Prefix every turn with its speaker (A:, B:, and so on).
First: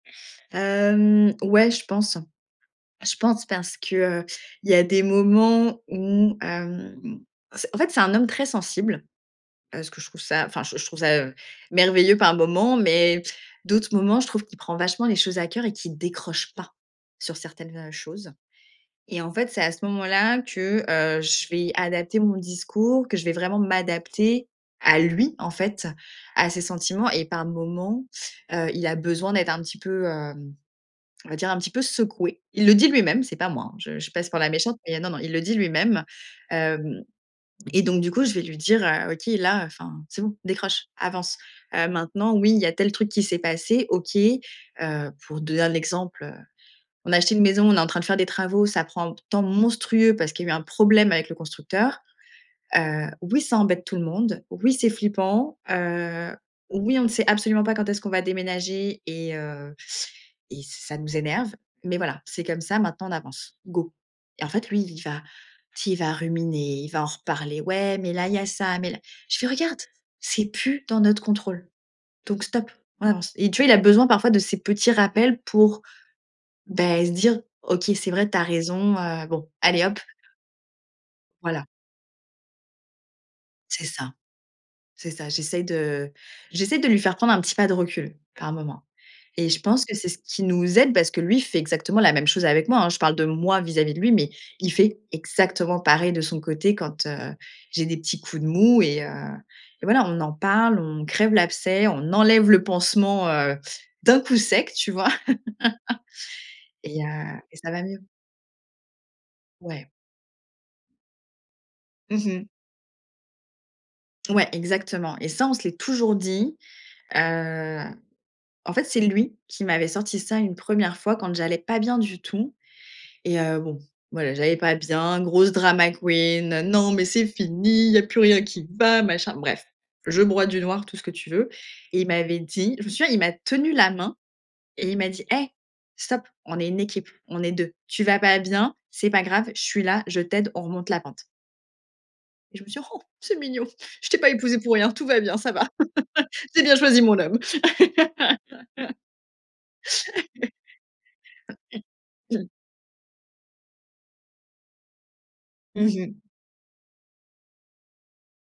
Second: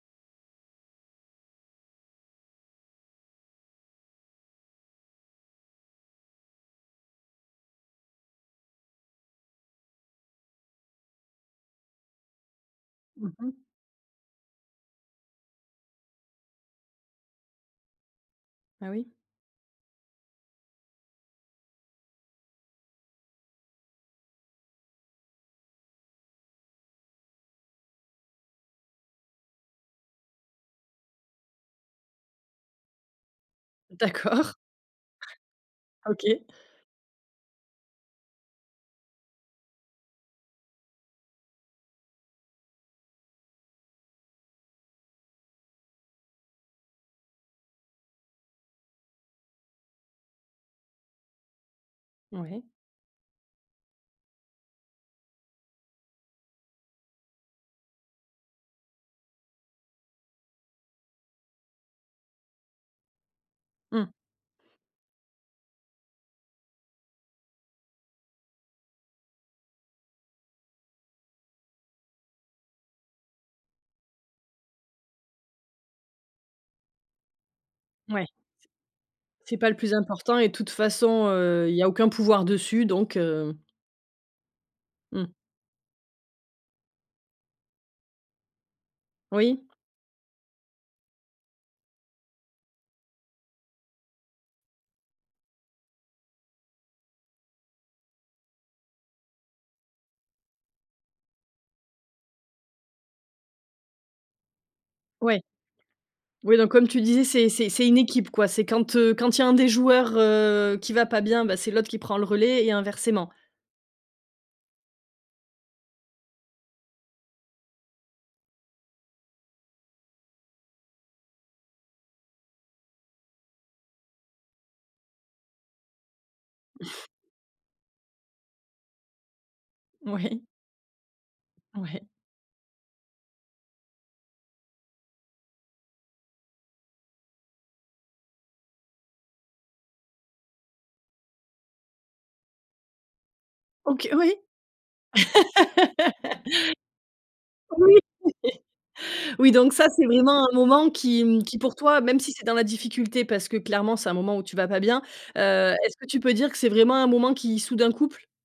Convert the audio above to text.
A: Hem, ouais, je pense. Je pense, parce que, heu, il y a des moments où, hem, c en fait, c'est un homme très sensible. Heu, ce que je trouve ça enfin j je trouve ça, heu, merveilleux par moments mais
B: Mmh mh.
A: d'autres moments, je trouve qu'il prend vachement les choses à cœur et qu'il décroche pas sur certaines, heu, choses
B: Ah oui?
A: et en fait, c'est à ce moment là que, heu, je vais adapter mon discours, que je vais vraiment m'adapter à lui en fait, à ses sentiments et par moments, heu, il a besoin d'être un petit peu, hem, on va dire un petit peu secoué. Il le dit lui-même, c'est pas moi, hein. Je je passe pour la
B: D'accord.
A: méchante, mais non, non, il le dit lui même.
B: OK.
A: Hem, et donc du coup, je vais lui dire: «Heu, OK, là, enfin, c'est bon, décroche, avance», heu, maintenant oui, il y a tel truc qui s'est passé, OK, heu, pour donner un exemple, heu, on a acheté une maison, on est en train de faire des travaux, ça prend p temps monstrueux parce qu'il y a eu un problème avec le constructeur.
B: Mouais.
A: Heu, oui ça embête tout le monde. Oui, c'est flippant, heu. Oui, on ne sait absolument pas quand est-ce qu'on va déménager et heu, et ç ça nous énerve mais voilà, c'est comme ça. Maintenant on avance. Go,
B: Mmh.
A: et en fait lui, il va, tu sais? Il va ruminer, il va en reparler. Ouais, mais là il y a ça, mais là je fais: «Regarde! C'est plus dans notre contrôle. Donc stop, on avance» et tu vois, il a besoin parfois de ces petits rappels pour, beh, se dire «OK, c'est vrai,
B: Mouais.
A: tu as raison, heu. Bon,
B: C'est pas le
A: allez
B: plus
A: hop».
B: important et de toute façon,
A: Voilà.
B: heu, il y a aucun pouvoir dessus donc, heu
A: C'est ça. C'est ça.
B: Mmh.
A: J'essaie de j'essaie de lui faire prendre un petit pas de recul, par moment et je
B: Oui.
A: pense que c'est ce qui nous aide parce que lui fait exactement la même chose avec moi, hein. Je parle de moi vis-à-vis de lui, mais il fait exactement pareil de son côté quand, heu, j'ai des petits coups de mou et heu, et voilà, on en parle, on crève l'abcès, on enlève le pansement, heu, d'un coup sec, tu vois?
B: Ouais. Oui, donc comme tu
A: Et heu,
B: disais c'est
A: et
B: c'est
A: ça va
B: c'est
A: mieux.
B: une équipe quoi. C'est quand, heu, quand il y a un des
A: Ouais.
B: joueurs, heu, qui va pas bien, bah, c'est l'autre qui
A: Mmh
B: prend le
A: mh.
B: relais, et inversement.
A: Ouais, exactement et ça, on se l'est toujours dit, heu. En fait, c'est lui qui m'avait sorti ça une 1re fois quand j'allais pas bien du tout et heu, bon, voilà, j'allais pas bien grosse drama queen. Non mais c'est fini, il y a plus rien qui va machin, bref. Je
B: Moui.
A: broie du noir, tout ce que tu veux et
B: Ouais.
A: il m'avait dit je me souviens il m'a tenu la main, et il m'a dit: «Hey stop! On est une équipe, on est 2. Tu vas pas bien? C'est pas grave, je suis là, je t'aide, on remonte la pente». Et je me suis dit: «C'est mignon! Je
B: OK,
A: t'ai pas
B: oui.
A: épousé pour rien, tout va bien, ça va. J'ai bien choisi mon homme».
B: Oui, oui, donc ça c'est vraiment un moment qui, mmh, qui pour toi, même si c'est dans la difficulté parce que clairement c'est un moment où tu vas pas bien, heu,
A: Mmh
B: est-ce que tu
A: mh.
B: peux dire que c'est vraiment un moment qui, soude un couple?